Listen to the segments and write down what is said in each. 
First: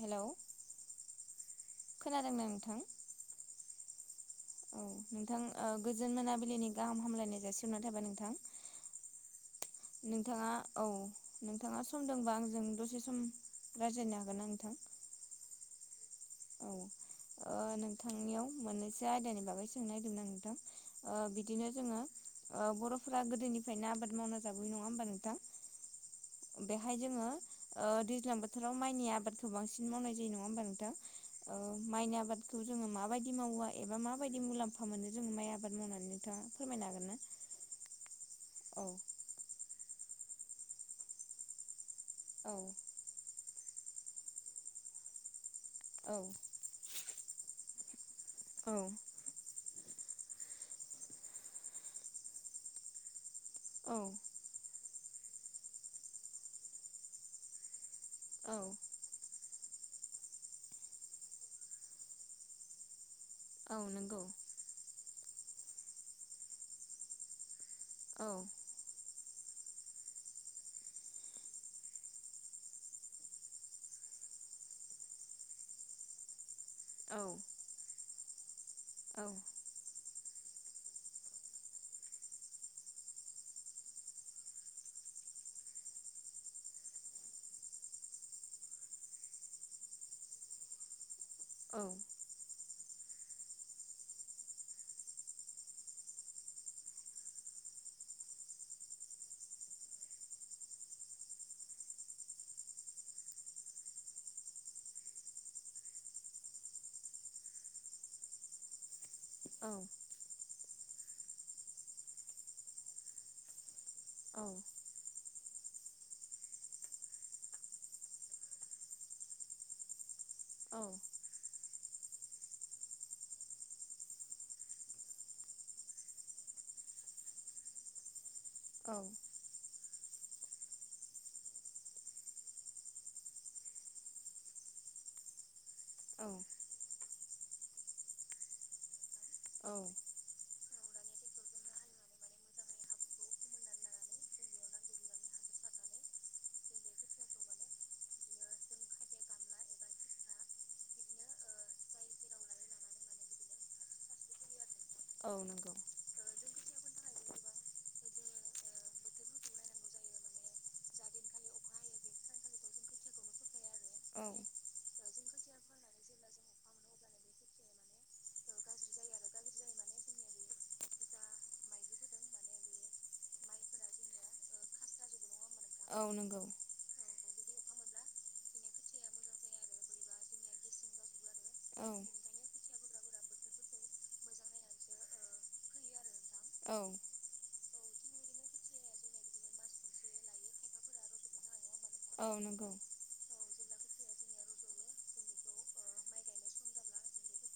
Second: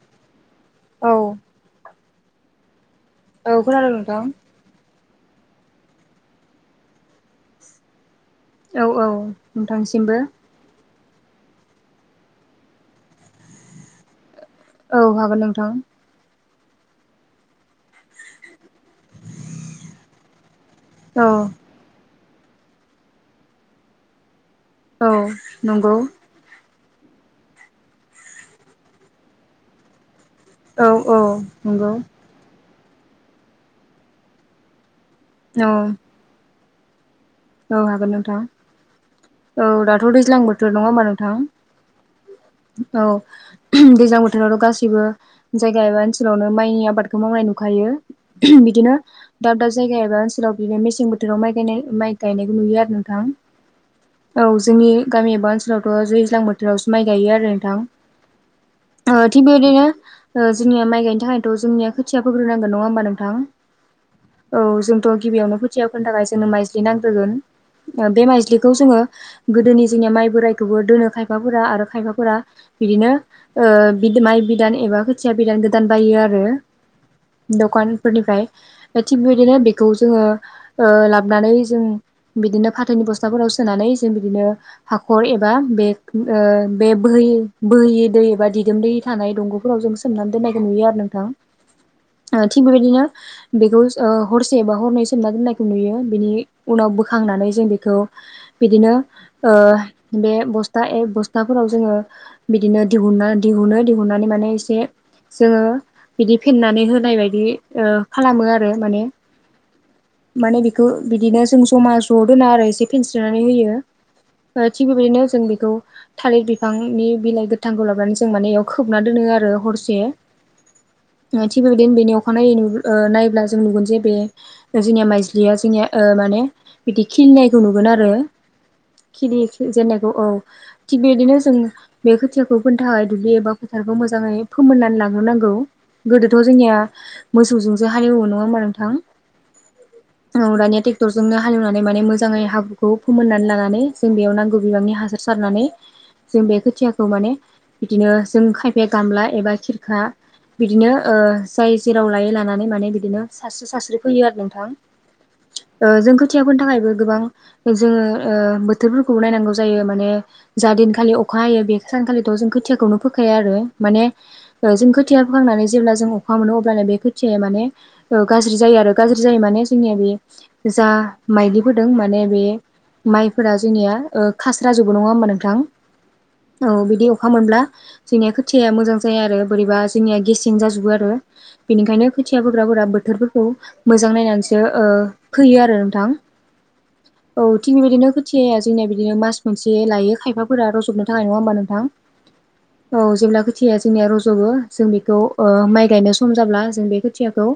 Hello औ खोनादों ना नोंथां? औ खोनादों नोंथां औ नोंथां ओ गोजोन मोनाबिलिनि गाहाम हामलायनाय जासिहरनाय थाबाय नोंथां औ औ नोंथांसिमबो नोंथाङा औ नोंथाङा सम दंबा आंजों दसे सम रायज्लायनो हागोन ना नोंथां औ हागोन नोंथां ओ नोंथांनियाव मोननैसो आयदानि बागै सोंनो नागिरदोंमोन आं नोंथां ओ औ बिदिनो जोङो बर'फोरा गोदोनिफ्रायनो आबाद मावनो मोजाबै नङा होमबा औ नोंथां नंगौ बेहाय जोङो दैज्लां बोथोराव माइनि आबादखौ बांसिन मावनाय जायो नङा होमबा औ नोंथां? औ नंगौ माइनि आबादखौ जोङो माबायदि मावा एबा माबायदि मुलाम्फा मोनो जोङो माइ औ आबाद मावनानैनो नोंथाङा फोरमायनो हागोन ना? औ हागोन नोंथाङ औ औ दाथ' दैज्लां बोथोर नङा होनबा नोंथां औ औ दैज्लां बोथोरावथ' गासैबो जायगा एबा औ ओनसोलावनो माइनि आबाद बेखौ मावनाय नुखायो बिदिनो दाब दाब जायगा एबा ओनसोलाव बिदिनो मेसें बोथोराव माइ गायनाय माइ गायनायखौ नुयो आरो नोंथां औ औ जोंनि गामि एबा ओनसोलावथ' दैज्लां बोथोरावसो माइ गायो आरो नोंथां औ थिग बेबायदिनो जोंनि माइ गायनो थाखायथ' जोंनिया खोथिया फोग्रोनांगोन नङा होमबा नोंथां औ नंगौ औ जोंथ' गिबियावनो खोथिया फोनो थाखाय जोंनो माइज्लि नांग्रोगोन बे औ माइज्लि खौ जोङो गोदोनि जोंनिया माइ बोरायखौबो दोनो खायफाफोरा आरो खायफाफोरा बिदिनो माइ बिदान एबा खोथिया बिदान गोदान बायो आरो औ दखानफोरनिफ्राय थिग औ बेबायदिनो बेखौ जोङो लाबोनानै जों बिदिनो फाथौनि बसथाफोराव सोनानै जों बिदिनो हाखर एबा बे बोहै बोहैयै दै एबा दिदोम दै थानाय दंग'फोराव जों सोमनानै दोननायखौ नुयो आरो नोंथां औ आ थिग बेबायदिनो बेखौ हरसेबा हरनै सोमना दोननायखौ नुयो बेनि उनाव बोखांनानै जों बेखौ बिदिनो बे बस्था बस्थाफोराव जोङो बिदिनो दिहुनना दिहुनो दिहुननानै माने एसे जोङो बिदि फेनानै होनाय बायदि खालामो आरो माने औ माने बेखौ बिदिनो जों ज'मा ज' दोना आरो एसे फेनस्रिनानै होयो थिग बेबायदिनो जों बेखौ थालिर बिफांनि बिलाइ गोथांखौ लाबानै जों माने बेयाव खोबना दोनो आरो हरसे औ थिग बेबायदिनो बेनि अखां नायै नायोब्ला जों नुगोन जे बे जोंनिया माइज्लिया जोंनिया माने बिदि खिलिनायखौ नुगोन आरो खिलि जेननायखौ औ थिग बेदिनो जों बे खोथियाखौ होनोनो थाखाय दुब्लि एबा फोथारखौ मोजाङै फोमोननानै लागोरोनांगौ गोदोथ' जोंनिया मोसौजोंसो हाल एवो नङा होमबा नोंथां औ औ दानिया ट्रेक्टर जोंनो हाल एवनानै माने मोजाङै हाब्रुखौ फोमोननानै लानानै जों बेयाव नांगौ बिबांनि हासार सारनानै जों बे खोथियाखौ माने बिदिनो जों खायफाया गामला एबा खिरखा बिदिनो ओ जाय जेराव लायो लानानै माने बिदिनो सास्रि सास्रि फोयो आरो नोंथां। औ नंगौ। ओ औ जों खोथिया फोनो थाखायबो गोबां जोङो ओ बोथोरफोरखौबो नायनांगौ जायो माने जा दिनखालि अखा हायो बे सानखालिथ' जों खोथियाखौनो फोखाया आरो माने ओ जों खोथिया फोखांनानै जेब्ला जों अखा मोनो अब्लानो बे खोथिया माने ओ गाज्रि जायो आरो गाज्रि जायो माने जोंनिया बे जा माइलि फोदों माने बे माइफोरा जोंनिया ओ खास्राजोबो नङा ओमबा नोंथां? औ नंगौ औ बिदि अखा मोनब्ला जोंनिया खोथिया मोजां जाया आरो बोरैबा जोंनिया गेसें जाजोबो आरो। बेनिखायनो औ खोथिया फोग्राफोरा बोथोरफोरखौ मोजां नायनानैसो ओ फोयो आरो नोंथां। औ औ थिग बेबायदिनो खोथिया जोंनिया बिदिनो मास मोनसे लायो खायफाफोरा रजबनो थाखाय नङा ओमबा नोंथां? औ नंगौ। औ जेब्ला खोथिया जोंनिया रज'बो जों बेखौ ओ माइ गायनो सम जाब्ला जों बे खोथियाखौ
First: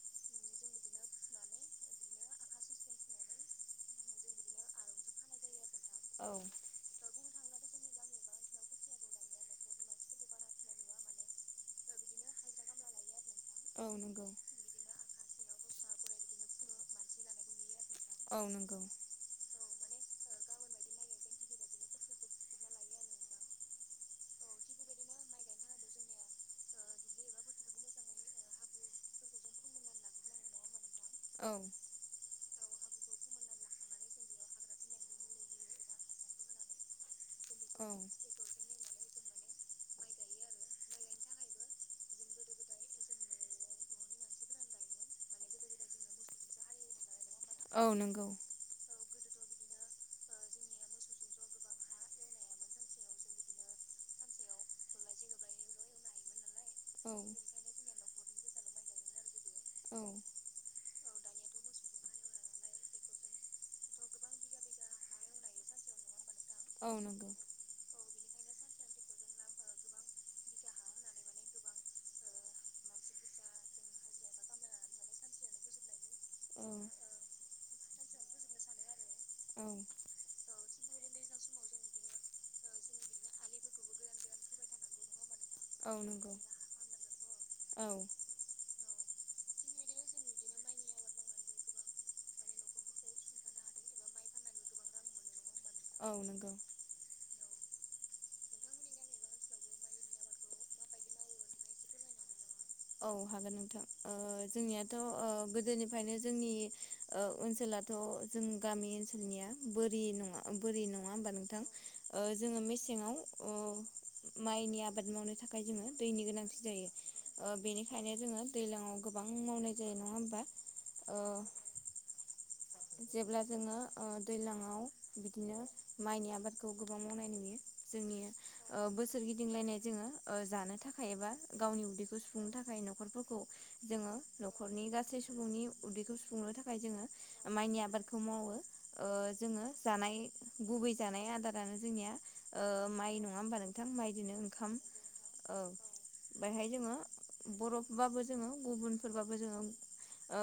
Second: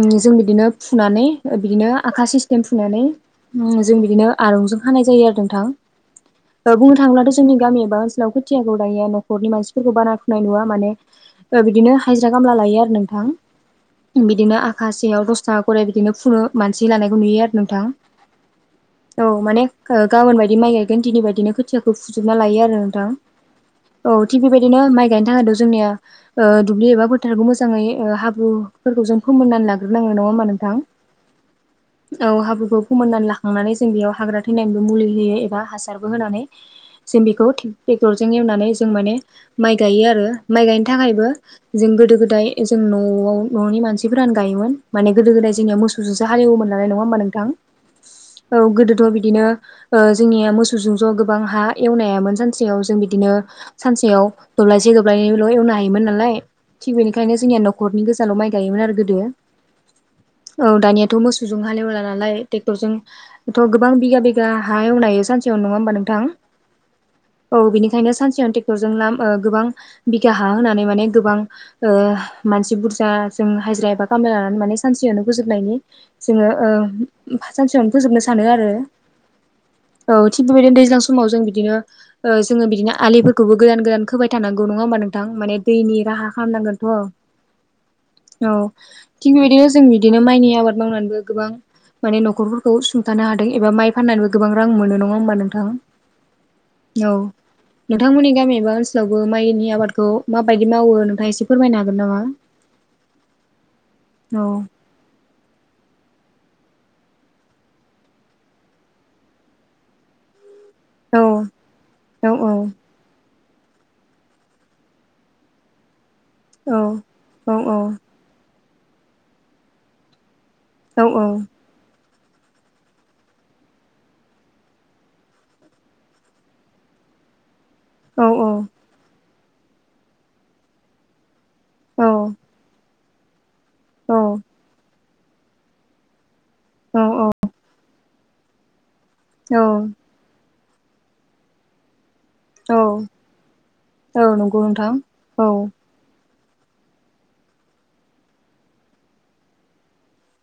उम जों बिदिनो फुनानै बिदिनो आखा सिस्टेम फुनानै जों बिदिनो आरंजों खानाय जायो आरो नोंथां। औ ओ बुंनो थाङोब्लाथ' जोंनि गामि एबा ओनसोलाव खोथियाखौ दायो नखरनि मानसिफोरखौ बारा फुनाय नुवा माने ओ बिदिनो हायजिरा कामला लायो आरो नोंथां। औ नंगौ बिदिनो आखासेयाव दसथाखा खरि बिदिनो फुनो मानसि लानायखौ नुयो आरो नोंथां। औ नंगौ। औ माने ओ गाबोन बायदि माइ गायगोन दिनै बायदिनो खोथियाखौ फुजोबना लायो आरो नोंथां। औ थिग बेबायदिनो माइ गायनो थाखायनोथ' जोंनिया ओ दुब्लि एबा फोथारखौ मोजाङै ओ हाब्रुफोरखौ जों फोमोननानै लाग्रोनांगोन नङा ओमबा नोंथां? औ औ हाब्रुखौ फोमोननानै लाखांनानै जों बेयाव हाग्रा थैनानिबो मुलि होयो एबा हासारबो होनानै जों बेखौ औ ट्रेक्टरजों एवनानै जों माने माइ गायो आरो माइ गायनो थाखायबो जों गोदो गोदाय जों न'वाव न'नि मानसिफोरानो गायोमोन माने गोदो गोदाय जोंनिया मोसौजों [unintelligible] जों हाल एवयोमोन नालाय नङा ओमबा नोंथां? औ नंगौ औ गोदोथ' बिदिनो ओ जोंनिया मोसौजों ज' गोबां हा एवनो हायामोन सानसेयाव जों बिदिनो सानसेयाव दब्लायसे दब्लायनैल' एवनो हायोमोन नालाय थिग औ बेनिखायनो जोंनिया नखरनि गोजानाव माइ गायोमोन आरो गोदो औ दानिया थ' मोसौजों हाल एवला नालाय ट्रेक्टरजों थ' गोबां बिगा बिगा हा एवनाय हायो सानसेयावनो नङा ओमबा नोंथां? औ नंगौ। औ बिनिखायनो सानसेयावनो ट्रेक्टरजों नाम गोबां बिगा हा होनानै माने गोबां ओ मानसि बुरजा जों हाजिरा एबा खामाला लानानै माने सानसेयावनो फोजोबनायनि जोङो औ ओ सानसेयावनो फोजोबनो सानो आरो। औ औ थिग बेबायदिनो दैज्लां समाव जों बिदिनो ओ जोङो बिदिनो आलिफोरखौबो गोदान गोदान खोबाय थानांगौ नङा ओमबा नोंथां माने औ दैनि राहा नंगौ खामनांगोनथ' औ थिग बेबायदिनो जों बिदिनो माइनि आबाद मावनानैबो गोबां माने न'खरफोरखौ सुंथानो हादों एबा माइ फाननानैबो गोबां रां मोनो नङा होमबा नोंथां औ नंगौ औ नोंथांमोननि गामि एबा ओनसोलावबो माइनि आबादखौ माबायदि मावो नोंथाङा एसे फोरमायनो हागोन नामा औ हागोन नोंथां औ जोंनिया थ' गोदोनिफ्रायनो जोंनि ओनसोलाथ' जों गामि ओनसोलनिया बोरि नङा बोरि नङा औ होमबा नोंथां औ औ जोङो मेसेङाव अ माइनि आबाद मावनो थाखाय जोङो दैनि गोनांथि औ जायो औ बिदिनो जोङो दैज्लाङाव गोबां मावनाय जायो नङा होमबा औ औ ओ जेब्ला जोङो दैलाङाव बिदिनो माइनि आबादखौ गोबां मावनाय नुयो जोंनि औ बोसोर गिदिंलायनाय जोङो जानो थाखाय एबा गावनि उदैखौ सुफुंनो थाखाय न'खरफोरखौ जोङो न'खरनि गासै सुबुंनि उदैखौ सुफुंनो थाखाय जोङो माइनि आबादखौ मावो औ जोङो जानाय गुबै जानाय आदारानो जोंनिया औ माइ नङा होमबा नोंथां औ माइदोनो नंगौ ओंखाम नोंथां औ बेहाय जोङो बर'फोरबाबो जोङो गुबुनफोरबाबो जोङो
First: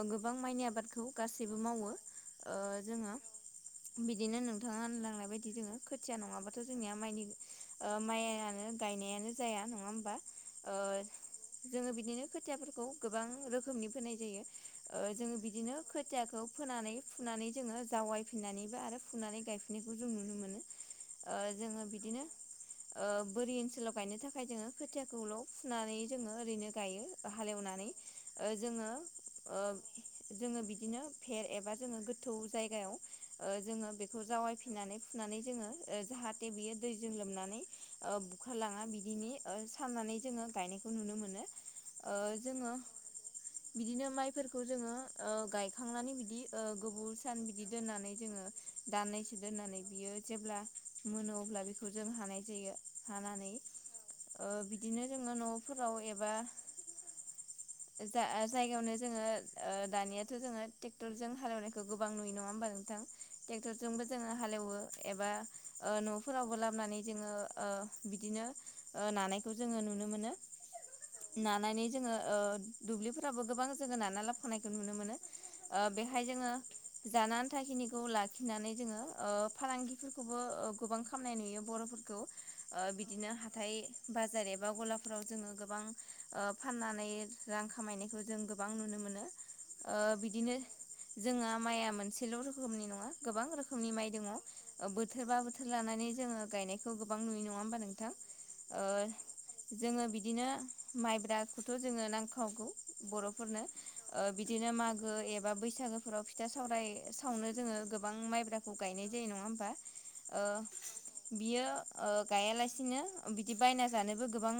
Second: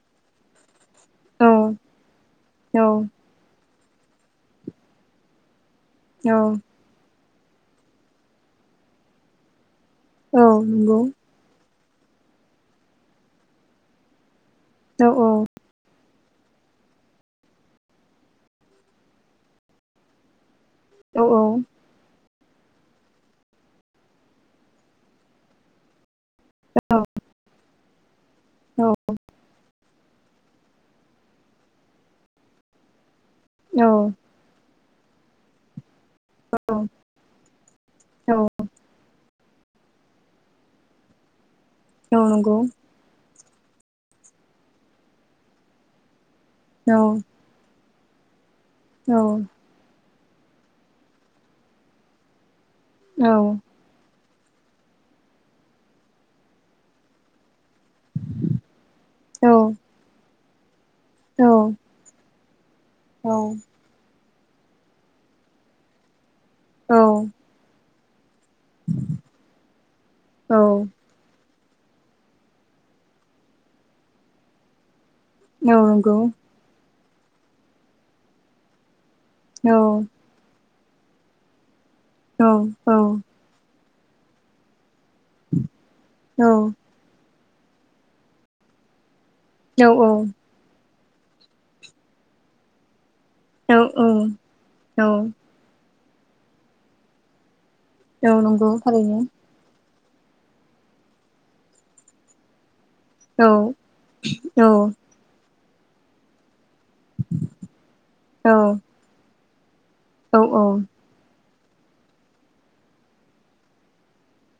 गोबां माइनि आबादखौ औ गासैबो मावो औ जोङो बिदिनो नोंथाङा होनलांनाय बायदि जोङो खोथिया औ नङाबाथ' जोंनिया माइनि माइआनो गायनायानो जाया नङा होमबा औ नंगौ जोङो बिदिनो खोथियाफोरखौ गोबां रोखोमनि फोनाय जायो औ औ जोङो बिदिनो खोथियाखौ फोनानै फुनानै जोङो जावायफिननानैबो आरो फुनानै गायफिननायखौ जों नुनो मोनो औ जोङो बिदिनो बोरि ओनसोलाव गायनो थाखाय जोङो खोथियाखौल' फुनानै जोङो ओरैनो गायो हालेवनानै जोङो जोङो बिदिनो भेर एबा जोङो गोथौ जायगायाव औ जोङो बेखौ जावायफिननानै फुनानै जोङो जाहा थे बियो दैजों लोमनानै औ बुखारलाङा बिदिनि साननानै जोङो गायनायखौ नुनो मोनो औ नंगौ जोङो बिदिनो माइफोरखौ जोङो गायखांनानै बिदि औ गोबाव सान बि बिदि दोननानै जोङो औ दानैसो दोननानै बियो जेब्ला मोनो अब्ला बेखौ जों हानाय जायो हानानै बिदिनो जोङो न'फोराव एबा जा जायगायावनो जोङो औ दानियाथ' जोङो ट्रेक्टरजों औ हालेवनायखौ गोबां नुयो नङा होमबा नोंथां ट्रेक्टरजोंबो जोङो हालेवो एबा न'फोरावबो लाबोनानै जोङो औ बिदिनो नानायखौ जोङो नुनो मोनो नंगौ नानानै जोङो दुब्लिफोराबो गोबां जोङो नाना लाबखानायखौ नुनो मोनो बेहाय जोङो जानो आनथाखिनिखौ लाखिनानै जोङो फालांगिफोर खौबो गोबां खामनाय नुयो बर'फोरखौ औ औ औ बिदिनो हाथाइ बाजार एबा गला फोराव जोङो गोबां औ फाननानै रां खामायनायखौ जों गोबां नुनो मोनो औ बिदिनो जोंहा माइआ मोनसेल' रोखोमनि नङा गोबां औ रोखोमनि माइ दङ औ बोथोर बा बोथोर लानानै जोङो गायनायखौ गोबां नुयो नङा होमबा नों थां नंगौ थारैनो जोङो बिदिनो माइब्राखौथ' जोङो नांखागौ औ बर'फोरनो औ बिदिनो मागो ए बा बैसागोफोराव फिथा सावराय सावनो जोङो गोबां औ माइब्राखौ गायनाय जायो नङा होमबा औ ओ बियो गायालासिनो बिदि बायना जानोबो गोबां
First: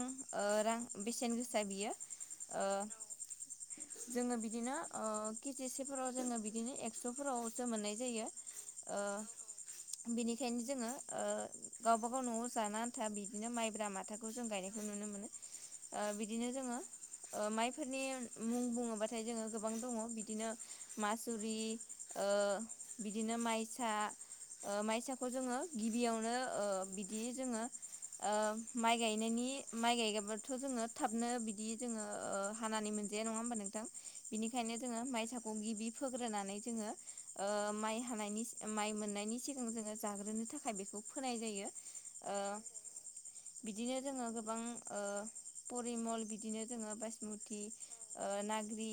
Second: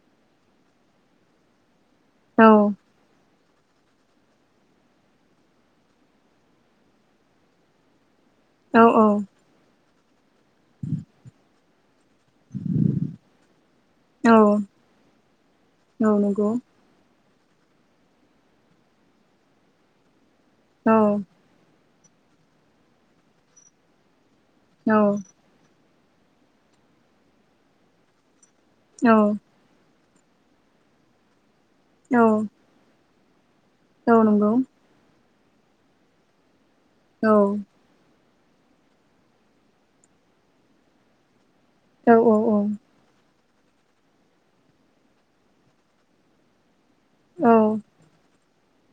रां बेसेन गोसा बियो औ ओ जोङो बिदिनो ओ के जि सेफोराव जोङो बिदिनो एक्स'फोरावसो मोननाय जायो। औ ओ बिनिखायनो जोङो ओ गावबागाव न'आव जानो आन्था बिदिनो माइब्रा माथाखौ औ जों गायनायखौ नुनो मोनो। ओ बिदिनो नंगौ जोङो ओ माइफोरनि मुं बुङोबाथाय जोङो गोबां दङ' बिदिनो औ औ मासुरि ओ बिदिनो माइसा ओ माइसाखौ जोङो गिबियावनो ओ बिदि जोङो ओ माइ औ गायनायनि माइ गायगाबाथ' जोङो थाबनो बिदि जोङो ओ औ। हानानै मोनजाया नङा होमबा नोंथां नंगौ औ नंगौ बिनिखायनो जोङो माइसाखौ गिबि फोग्रोनानै जोङो औ ओ माइ हानायनि माइ मोननायनि सिगां जोङो जाग्रोनो थाखाय बेखौ फोनाय जायो। औ औ ओ नंगौ औ बिदिनो जोङो गोबां ओ परिमल बि बिदिनो जोङो बाइसमुति ओ नाग्रि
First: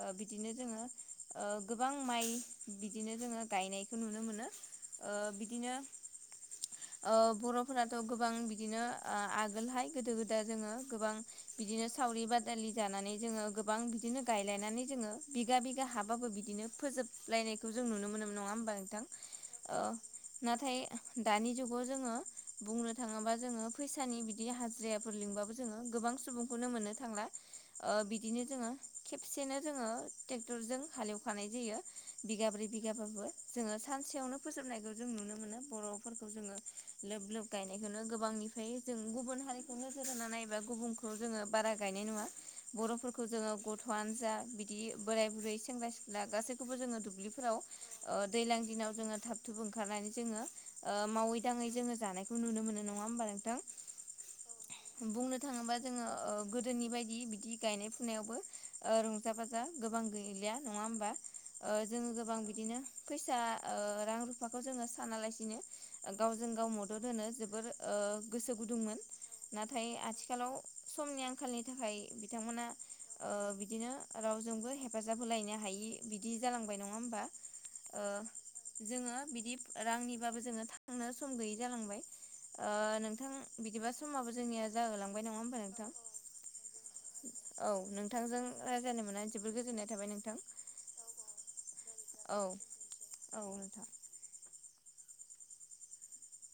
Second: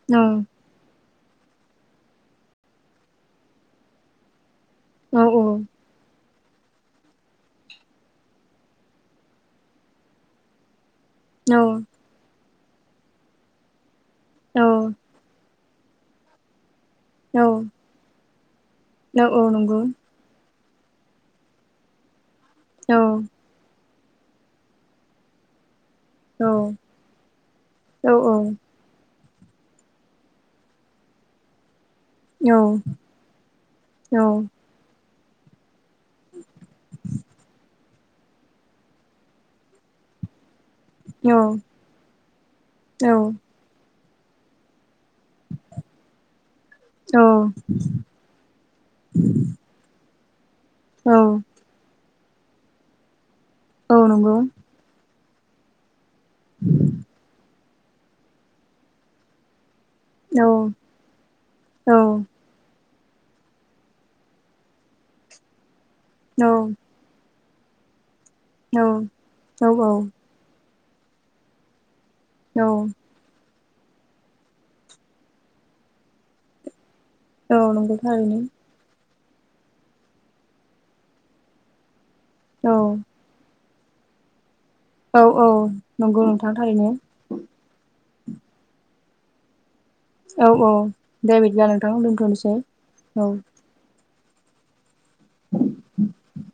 ओ बिदिनो जोङो ओ गोबां माइ बिदिनो जोङो गायनायखौ नुनो मोनो। ओ बिदिनो ओ बर'फोराथ' गोबां बिदिनो ओ आगोलहाय गोदो गोदाय जोङो गोबां बिदिनो सावरि बादालि जानानै जोङो गोबां बिदिनो गायलायनानै जोङो बिगा बि गा हाबाबो बिदिनो फोजोबलायनायखौ जों नुनो मोनोमोन नङा होमबा नोंथां ओ नाथाय दानि जुगाव जोङो बुंनो थाङोबा जोङो फैसानि बिदि हाजिरायाफोर लिंबाबो जोङो गोबां सुबुंखौनो मोननो थांला ओ बिदिनो जोङो खेबसेनो जोङो ट्रेक्टरजों हाले एवखानाय जायो। बिगाब्रै बिगाबाबो जोङो सानसेयावनो फोजोबनायखौ जों नुनो मोनो बर' फोरखौ जोङो लोब लोब गायनायखौनो गोबांनिफ्राय जों गुबुन हारिखौ नोजोर होनानै नायोबा गुबुन खौ जोङो बारा गायनाय नुवा बर'फोरखौ जोङो गथ' वानो जा बिदि बोराय-बुरै सेंग्रा-सिख्ला गासैखौबो जोङो दुब्लिफोराव ओ दैज्लां दिनाव जोङो थाब-थुब ओंखारनानै जोङो ओ मावै-दाङै जोङो जानाय खौ नुनो मोनो नङा होमबा नोंथां। औ नंगौ। बुंनो थाङोबा जोङो ओ गोदोनि बायदि बिदि गायनाय फुनायावबो ओ रंजा बाजा गोबां गैलिया नङा होमबा ओ जोङो गोबां बिदिनो फैसा ओ रां-रुफाखौ जोङो सानालासिनो ओ गावजों गाव मदद होनो जोबोर ओ गोसो गुदुंमोन औ नाथाय औ आथिखालाव समनि आं आंखालनि थाखाय औ बिथांमोना ओ बिदिनो रावजोंबो हेफाजाब होलायनो हायि बिदि जालांबाय नङा होमबा। औ नंगौ ओ थारैनो। जोङो बिदि रांनिबाबो जोङो थांनो सम गैयै जालांबाय ओ औ नोंथां बिदिबा समाबो जोंनिया औ जाहोलांबाय नङा औ होमबा नोंथां नंगौ नोंथां थारैनो। औ नोंथांजों रायज्लायनो मोनना जोबोद गोजोननाय थाबाय नोंथां औ औ दे बिदिब्ला नोंथां औ दोनथ'नोसै औ। [inaudible]